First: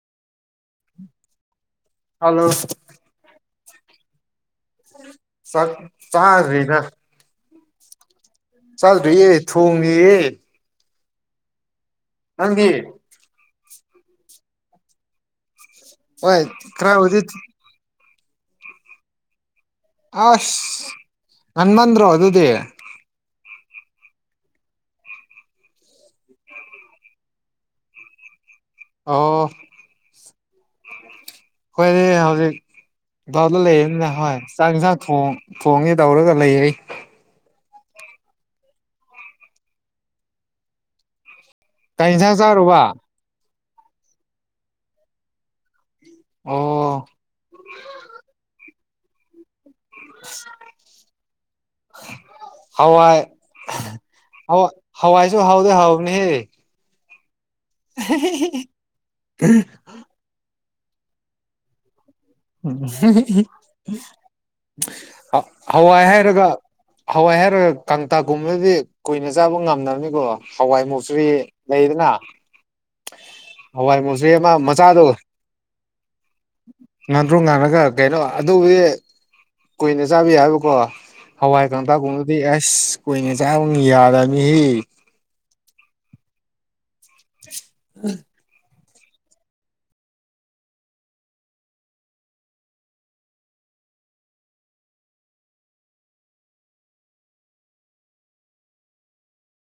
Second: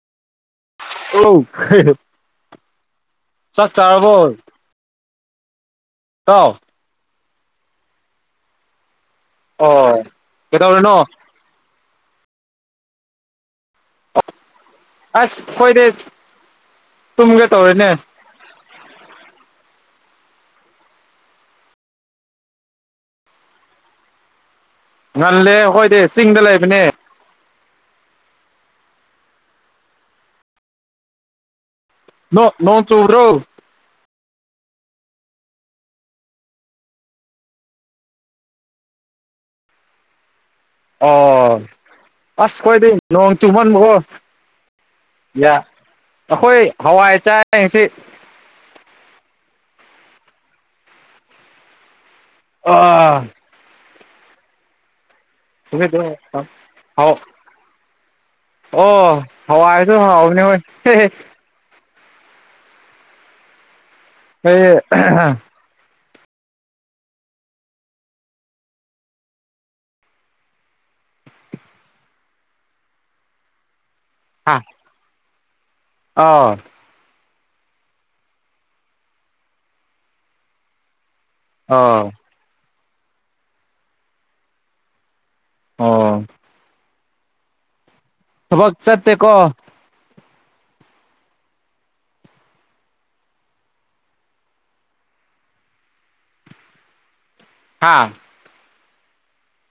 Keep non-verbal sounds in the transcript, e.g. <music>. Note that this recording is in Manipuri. ꯍꯜꯂꯣ ꯆꯥꯛ ꯆꯥꯔꯕꯣ? ꯆꯥꯛ ꯏꯇꯥꯎ ꯆꯥꯗ꯭ꯔꯤꯗ꯫ ꯆꯥꯗ꯭ꯔꯤꯌꯦ꯫ ꯑꯣ ꯊꯣꯡꯉꯤꯌꯦ ꯀꯩꯇꯩꯔꯤꯅꯣ? ꯅꯪꯗꯤ? ꯑꯁ ꯈꯣꯏꯗꯦ ꯍꯣꯏ ꯈꯔꯕꯨꯗꯤ ꯇꯨꯝꯒꯦ ꯇꯧꯔꯦꯅꯦ꯫ ꯑꯁ ꯉꯟꯃꯟꯗ꯭ꯔꯣ ꯑꯗꯨꯗꯤ? ꯉꯜꯂꯦ ꯑꯈꯣꯏꯗꯤ ꯆꯤꯡꯗ ꯂꯩꯕꯅꯦ꯫ ꯑꯣ ꯑꯩꯈꯣꯏꯗꯤ ꯅꯣ ꯅꯣꯡ ꯆꯨꯕ꯭ꯔꯣ ꯍꯧꯖꯤꯛ <unintelligible> ꯂꯩꯔꯦꯅ‌ ꯍꯥꯏ ꯆꯥꯛ ꯏꯟꯁꯥꯡ ꯊꯣꯡ ꯊꯣꯡꯒꯦ ꯇꯧꯔꯒ ꯂꯩꯔꯤ ꯑꯣ ꯀꯩ ꯏꯟꯁꯥꯡ ꯑꯁ ꯆꯥꯔꯨꯕ ꯈꯣꯏꯗꯤ ꯅꯣꯡ ꯆꯨꯝꯃꯟꯕꯑꯣ ꯌꯥ ꯑꯩꯈꯣꯏ ꯑꯣ ꯍꯋꯥꯏ ꯆꯥꯏ ꯉꯁꯤ ꯍꯋꯥꯏ ꯑꯥ ꯑꯋꯥ ꯍꯋꯥꯏꯁꯨ ꯍꯥꯎ <unintelligible> <inaudible> ꯑꯣ ꯍꯋꯥꯏꯁꯨ ꯍꯥꯎꯕꯅꯦ ꯍꯣꯏ ꯑꯩ ꯍꯋꯥꯏ ꯍꯥꯏꯔꯒ ꯍꯋꯥꯏ ꯍꯥꯏꯔꯒ ꯀꯥꯡꯇꯛꯒꯨꯝꯕꯗꯤ ꯀꯨꯏꯅ ꯆꯥꯕ ꯉꯝꯗꯕꯅꯤꯀꯣ ꯍꯋꯥꯏ ꯃꯨꯛꯁꯣꯔꯤ ꯂꯩꯗꯅ <inaudible> ꯍꯋꯥꯏ ꯃꯨꯁꯣꯔꯤ ꯑꯃ ꯃꯆꯥꯗꯣ ꯑꯥꯎ ꯉꯥꯟꯗ꯭ꯔꯣ ꯉꯥꯜꯂꯒ ꯀꯩꯅꯣ ꯑꯗꯨꯕꯨꯗꯤ ꯀꯨꯏꯅ ꯆꯥꯕ ꯌꯥꯏꯌꯦꯕꯀꯣ ꯍꯋꯥꯏ ꯑꯣ ꯀꯥꯡꯇꯛꯒꯨꯝꯕꯗꯨꯗꯤ ꯑꯁ ꯀꯨꯏꯅ ꯆꯥꯕ ꯌꯥꯗꯕꯅꯤꯍꯦ ꯑꯣ <unintelligible> ꯊꯕꯛ ꯆꯠꯇꯦꯀꯣ ꯍꯥꯥ